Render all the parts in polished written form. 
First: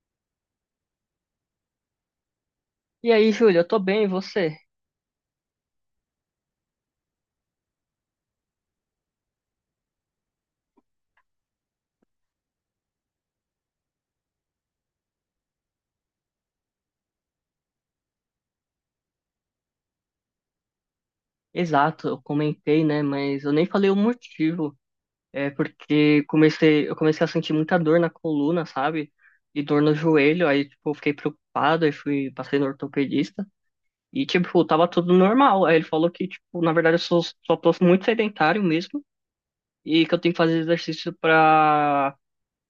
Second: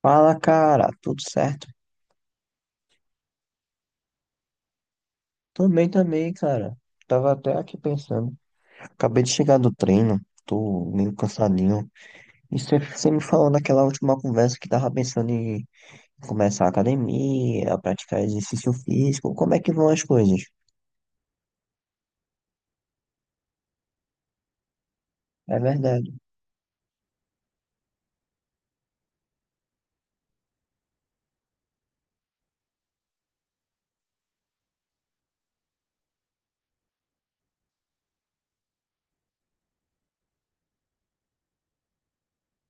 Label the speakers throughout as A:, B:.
A: Fala, cara, tudo certo?
B: E aí, Júlio, eu tô bem, e você?
A: Tô bem também, cara. Tava até aqui pensando. Acabei de chegar do treino, tô meio cansadinho. E você me falou naquela última conversa que tava pensando em começar a academia, praticar exercício físico. Como é que vão as coisas?
B: Exato, eu comentei, né? Mas eu nem falei o motivo. É
A: É verdade,
B: porque eu comecei a sentir muita dor na coluna, sabe? E dor no joelho, aí tipo, eu fiquei preocupado, aí fui, passei no ortopedista. E tipo, tava tudo normal. Aí ele falou que, tipo, na verdade eu sou, só tô muito sedentário mesmo e que eu tenho que fazer exercício pra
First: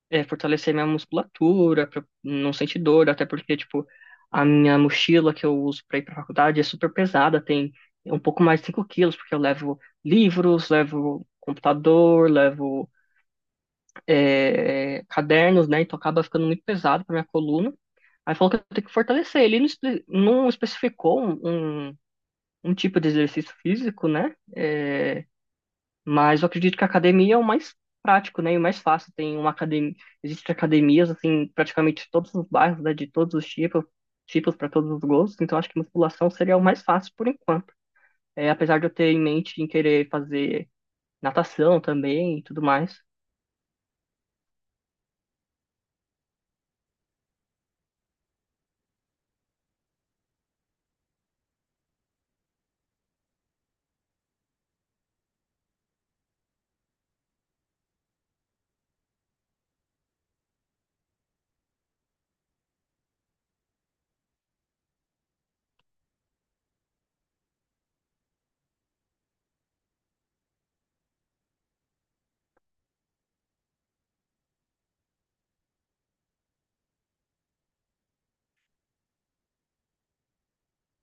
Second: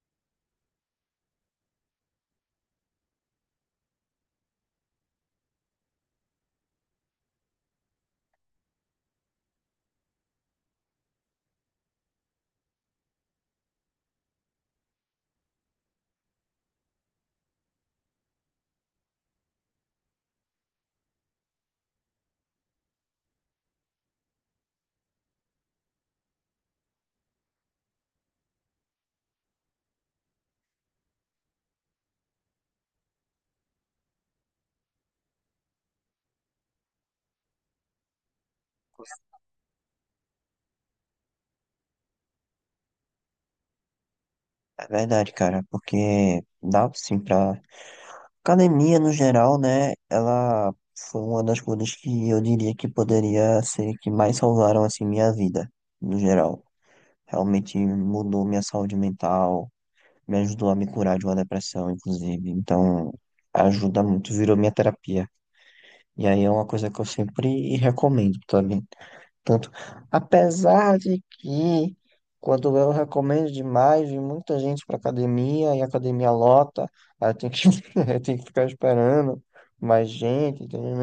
B: fortalecer minha musculatura, pra não sentir dor, até porque, tipo, a minha mochila que eu uso pra ir pra faculdade é super pesada, tem um pouco mais de 5 quilos, porque eu levo livros, levo computador, levo cadernos, né? Então acaba ficando muito pesado pra minha coluna. Aí falou que eu tenho que fortalecer. Ele não especificou um tipo de exercício físico, né? Mas eu acredito que a academia é o mais prático, né? E o mais fácil. Tem uma academia, existem academias assim, praticamente em todos os bairros, né? De todos os tipos, tipos para todos os gostos. Então acho que musculação seria o mais fácil por enquanto. É, apesar de eu ter em mente em querer fazer natação também e tudo mais.
A: é verdade, cara, porque dá sim pra. Academia, no geral, né? Ela foi uma das coisas que eu diria que poderia ser que mais salvaram, assim, minha vida, no geral. Realmente mudou minha saúde mental, me ajudou a me curar de uma depressão, inclusive. Então, ajuda muito, virou minha terapia. E aí é uma coisa que eu sempre recomendo também. Tanto, apesar de que quando eu recomendo demais, vem muita gente para academia e a academia lota, aí eu tenho que, eu tenho que ficar esperando mais gente, entendeu?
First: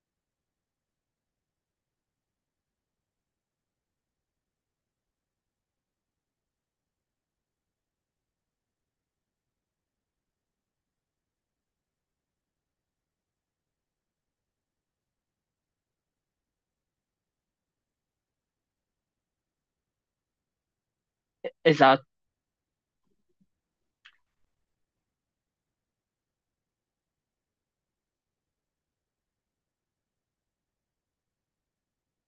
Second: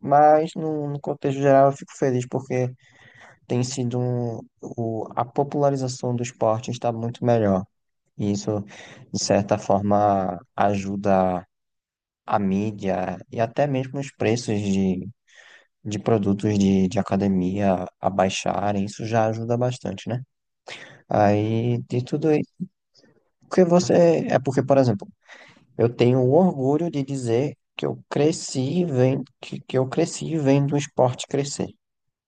A: Mas no contexto geral eu fico feliz porque tem sido a popularização do esporte está muito melhor. E isso, de certa forma, ajuda a mídia e até mesmo os preços de produtos de academia a baixarem. Isso já ajuda bastante, né? Aí, de
B: Exato,
A: tudo isso. Porque você. É porque, por exemplo, eu tenho o orgulho de dizer que eu cresci vendo, que eu cresci vendo o esporte crescer,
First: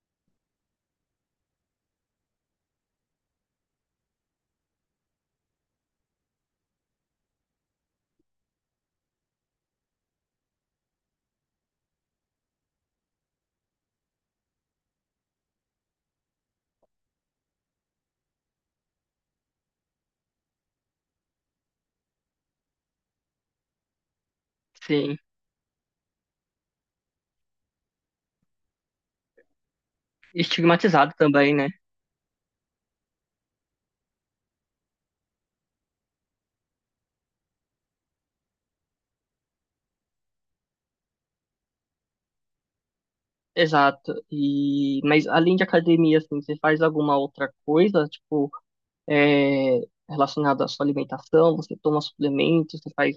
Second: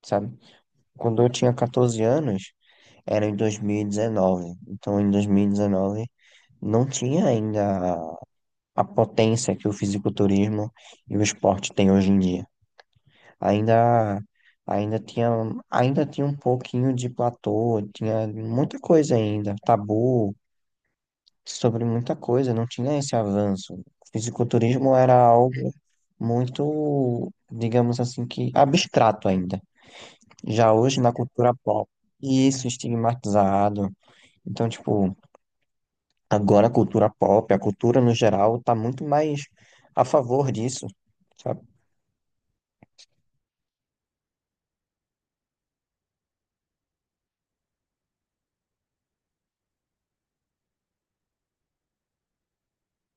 A: sabe? Quando eu tinha 14 anos, era em 2019. Então, em 2019, não tinha ainda a potência que o fisiculturismo e o esporte têm hoje em dia. Ainda, ainda tinha, ainda tinha um pouquinho de platô, tinha muita coisa ainda, tabu sobre muita coisa, não tinha esse avanço. O fisiculturismo era
B: sim.
A: algo muito, digamos assim, que abstrato ainda. Já hoje na
B: Estigmatizado
A: cultura
B: também, né?
A: pop, isso é estigmatizado. Então, tipo, agora a cultura pop, a cultura no geral, tá muito mais a favor disso, sabe?
B: Exato. E mas além de academia, assim, você faz alguma outra coisa, tipo, é, relacionada à sua alimentação? Você toma suplementos? Você faz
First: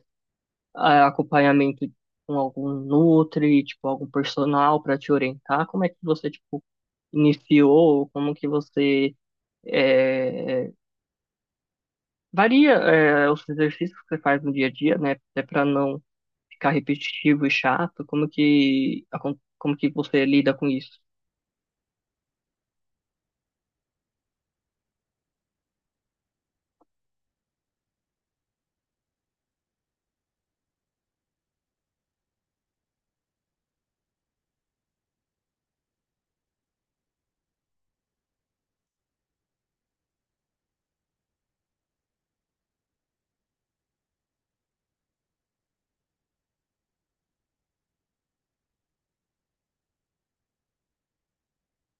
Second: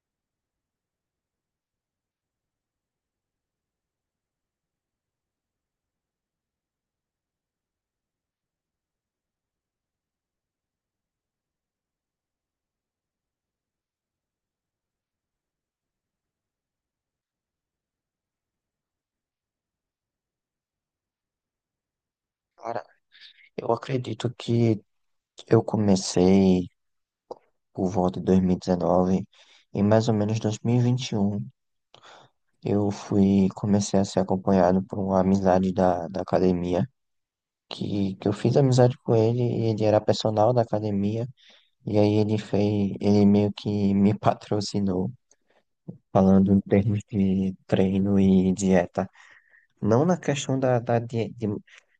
B: ah, acompanhamento com algum nutri, tipo, algum personal para te orientar? Como é que você, tipo, iniciou? Como que você é, varia os exercícios que você faz no dia a dia, né? Até para não ficar repetitivo e chato. Como que você lida com isso?
A: Cara, eu acredito que eu comecei por volta de 2019 e 19, em mais ou menos 2021 eu fui, comecei a ser acompanhado por uma amizade da academia, que eu fiz amizade com ele e ele era personal da academia e aí ele fez, ele meio que me patrocinou falando em termos de treino e dieta. Não na questão da, da,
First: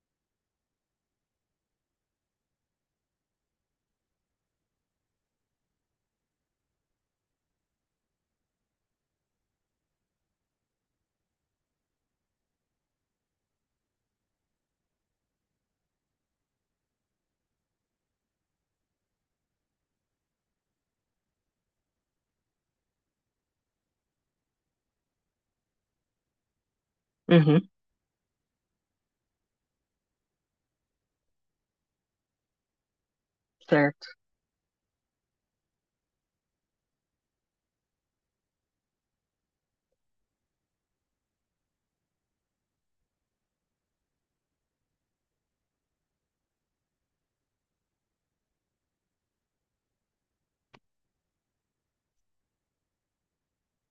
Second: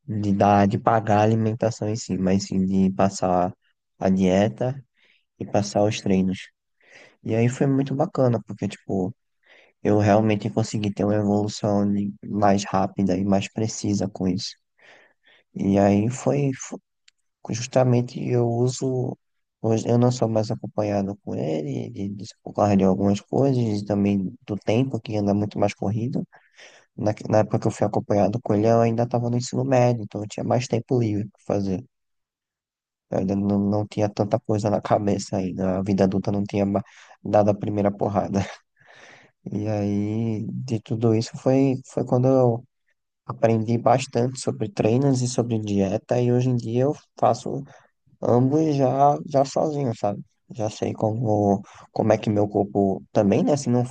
A: de, da- de pagar a alimentação em si, mas sim de passar a dieta e passar os treinos. E aí foi muito bacana, porque, tipo, eu realmente consegui ter uma evolução mais rápida e mais precisa com isso. E aí justamente eu uso. Hoje eu não sou mais acompanhado com ele, por causa de algumas coisas, e também do tempo, que anda muito mais corrido. Na época que
B: Uhum,
A: eu fui acompanhado com ele, eu ainda estava no ensino médio, então eu tinha mais tempo livre para fazer. Eu ainda não
B: certo.
A: tinha tanta coisa na cabeça ainda. A vida adulta não tinha dado a primeira porrada. E aí, de tudo isso, foi, foi quando eu aprendi bastante sobre treinos e sobre dieta. E hoje em dia eu faço. Ambos já sozinhos, sabe? Já sei como é que meu corpo também, né? Se não,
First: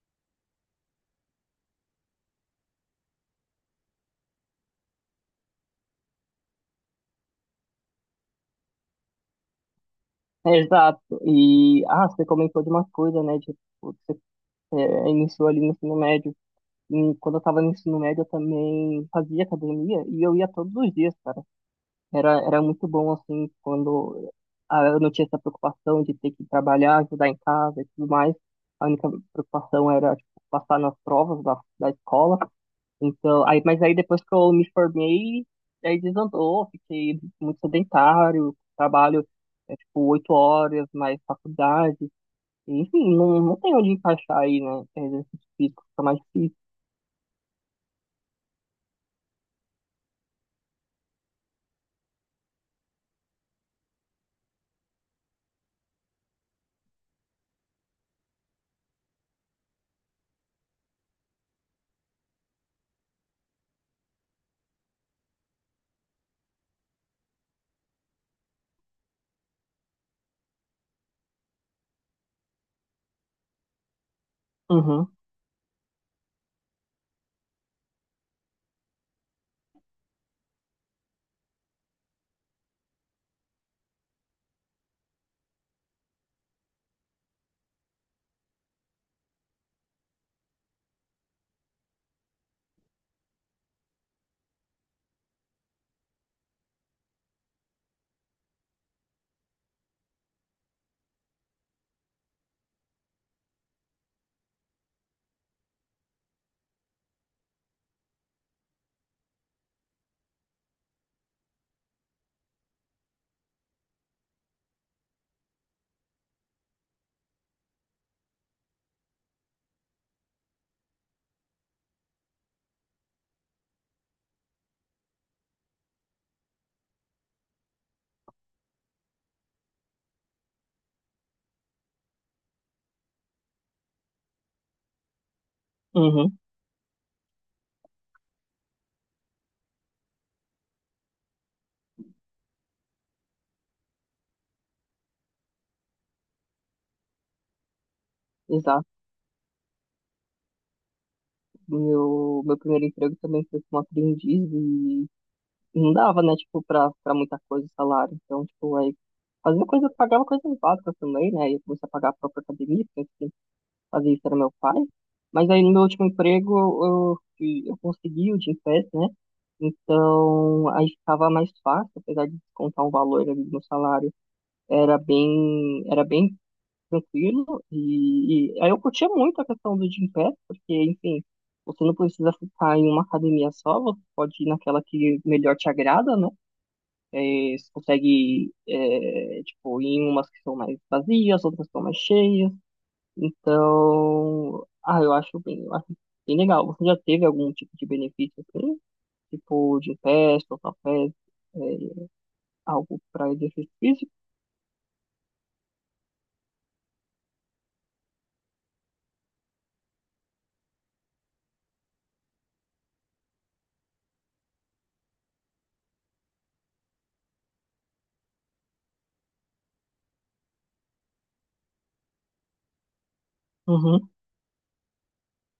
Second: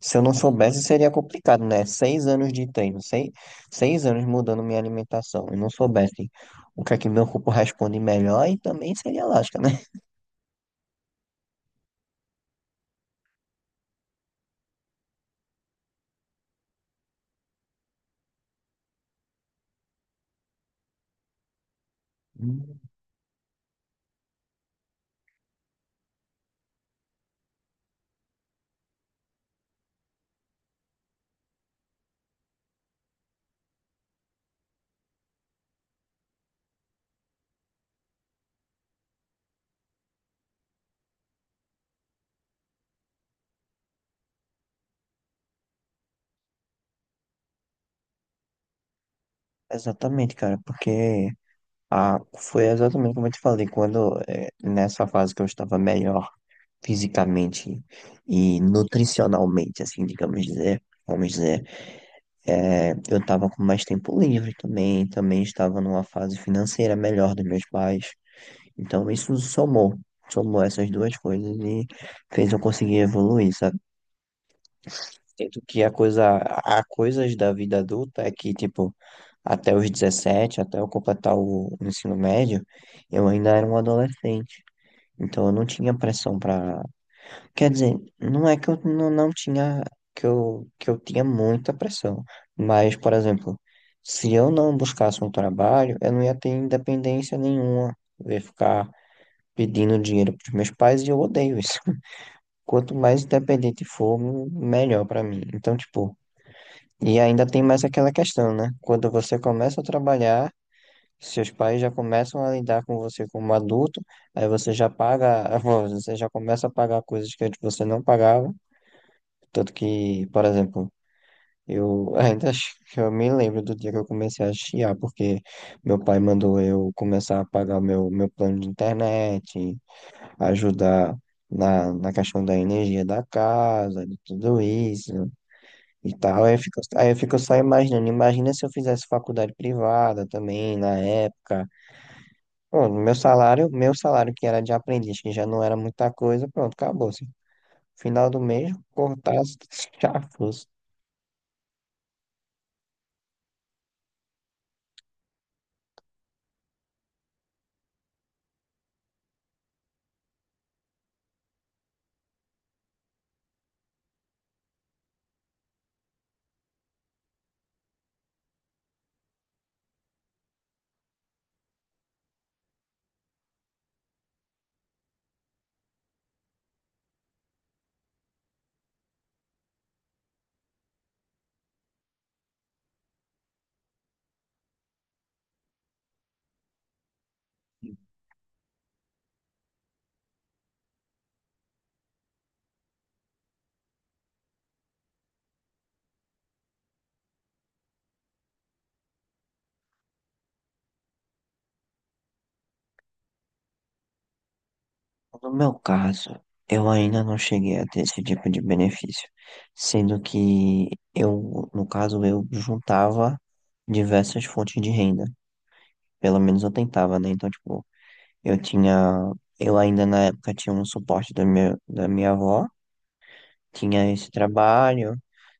A: se eu não soubesse, seria complicado, né? Seis anos de treino, seis anos mudando minha alimentação. E não soubesse o que é que meu corpo responde melhor, e também seria lógica, né?
B: É, exato. E, ah, você comentou de uma coisa, né? De, tipo, você iniciou ali no ensino médio. E quando eu tava no ensino médio, eu também fazia academia e eu ia todos os dias, cara. Era
A: Hum.
B: muito bom, assim, quando ah, eu não tinha essa preocupação de ter que trabalhar, ajudar em casa e tudo mais. A única preocupação era, tipo, passar nas provas da escola. Então, aí, mas aí depois que eu me formei, aí desandou, fiquei muito sedentário, trabalho, é, tipo, oito horas, mais faculdade. Enfim, não tem onde encaixar aí, né? Exercício físico fica mais difícil.
A: Exatamente, cara, porque foi exatamente como eu te falei, quando nessa fase que eu estava melhor fisicamente e nutricionalmente, assim, vamos dizer. É, eu estava com mais tempo livre também, também estava numa fase financeira melhor dos meus pais. Então isso somou essas duas coisas e fez eu conseguir evoluir, sabe?
B: Uhum,
A: Tanto que há coisas da vida adulta é que, tipo, até os 17 até eu completar o ensino médio, eu ainda era um adolescente. Então eu não tinha pressão. Para Quer dizer, não é que eu não tinha, que eu tinha muita pressão, mas, por exemplo, se eu não buscasse um trabalho, eu não ia ter independência nenhuma. Eu ia ficar pedindo dinheiro para os meus pais e eu odeio isso. Quanto mais independente for, melhor para mim. Então, tipo, e ainda tem mais aquela questão, né? Quando você começa a trabalhar, seus pais já começam a lidar com você como adulto, aí você já paga, você já começa a pagar coisas que antes você não pagava. Tanto que, por exemplo, eu ainda que eu me lembro do dia que eu comecei a chiar, porque meu pai mandou eu começar a pagar meu plano de internet, ajudar na questão da energia da casa, de tudo isso e
B: uhum,
A: tal. Aí eu fico só imaginando, imagina se eu fizesse faculdade privada também na época. Pronto, meu salário que era de aprendiz, que já não era muita coisa, pronto, acabou-se. Final do mês,
B: exato.
A: cortasse, já foi.
B: Meu primeiro emprego também foi como aprendiz e não dava, né, tipo, pra muita coisa o salário. Então, tipo, aí fazia coisa, pagava coisas básicas também, né? E eu comecei a pagar a própria academia, porque quem fazia isso era meu pai. Mas aí no meu último emprego eu consegui o Gympass, né? Então aí ficava mais fácil, apesar de descontar um valor ali no salário, era bem tranquilo. E aí eu curtia muito a questão do Gympass, porque, enfim, você não precisa ficar em uma academia só, você pode ir naquela que melhor te agrada, né? É, você consegue, é, tipo, ir em umas que são mais vazias, outras que são mais cheias. Então, ah, eu acho bem legal. Você já teve algum tipo de benefício assim? Tipo, de festa ou café, é, algo para exercício físico?
A: No meu caso, eu ainda não cheguei a ter esse tipo de benefício, sendo que eu, no caso, eu juntava diversas fontes de renda, pelo menos eu tentava, né? Então, tipo, eu tinha, eu ainda na época tinha um suporte da minha avó,
B: Uhum,
A: tinha esse trabalho,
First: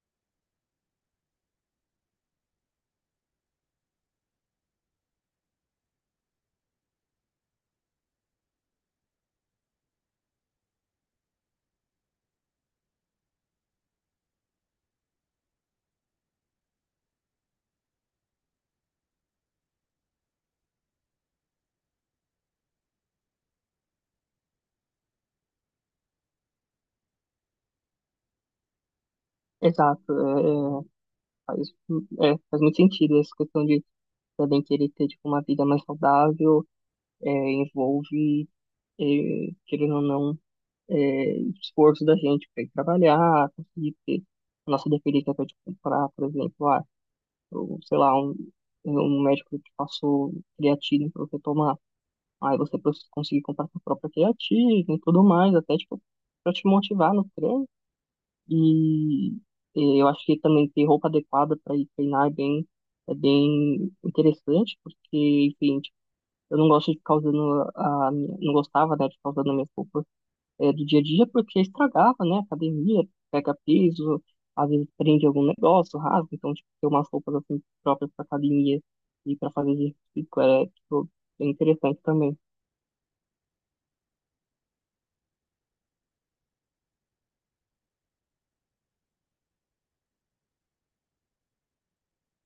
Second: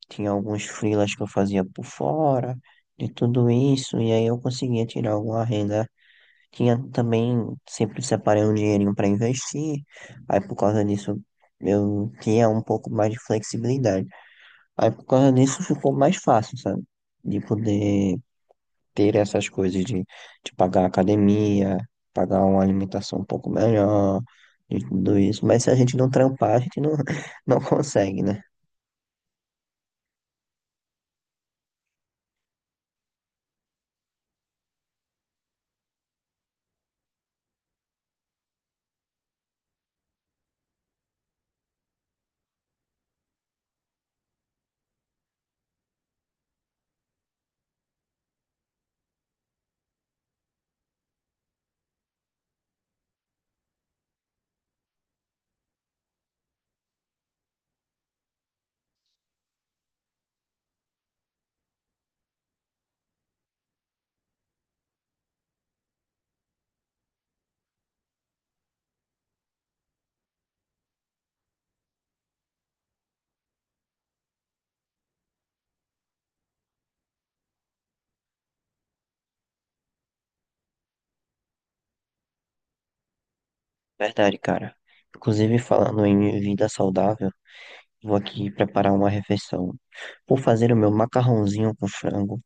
A: tinha alguns freelas que eu fazia por fora, de tudo isso, e aí eu conseguia tirar alguma renda tinha também, sempre separei um dinheirinho para investir, aí por causa disso eu tinha um pouco mais de flexibilidade. Aí por causa disso ficou mais fácil, sabe? De poder ter essas coisas de pagar a academia, pagar uma alimentação um pouco melhor, de tudo isso. Mas se a gente não trampar, a gente não, não consegue, né?
B: exato. É, faz, é, faz muito sentido essa questão de também querer ter, tipo, uma vida mais saudável, é, envolve, é, querendo ou não, é, esforço da gente para ir trabalhar, conseguir ter a nossa dependência para te comprar, por exemplo, ah, ou, sei lá, um médico te passou creatina para você tomar, aí você pros- conseguir comprar sua própria creatina e tudo mais, até tipo, para te motivar no treino. E eh, eu acho que também ter roupa adequada para ir treinar é bem interessante, porque, enfim, tipo, eu não gosto de ficar usando a minha, não gostava, né, de ficar usando minhas roupas do dia a dia, porque estragava, né? Academia, pega peso, às vezes prende algum negócio, rasga, então, tipo, ter umas roupas assim próprias para academia e para fazer exercício é, tipo, é interessante também.
A: Verdade, cara. Inclusive, falando em vida saudável, vou aqui preparar uma refeição. Vou fazer o meu macarrãozinho com frango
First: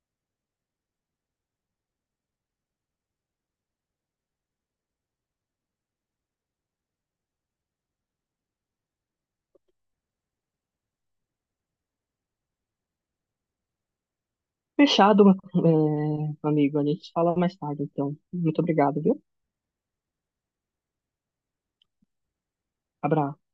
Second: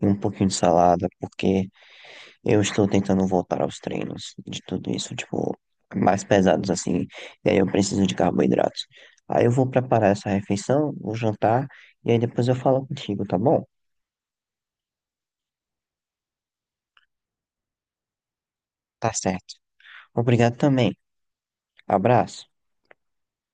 A: e um pouquinho de salada, porque eu estou tentando voltar aos treinos de tudo isso, tipo, mais pesados assim, e aí eu preciso de carboidratos. Aí eu vou preparar essa refeição, vou jantar, e aí depois eu falo contigo, tá bom?
B: Fechado, é, amigo, a gente fala mais tarde, então. Muito obrigado,
A: Tá
B: viu?
A: certo. Obrigado também. Abraço.
B: Abraço.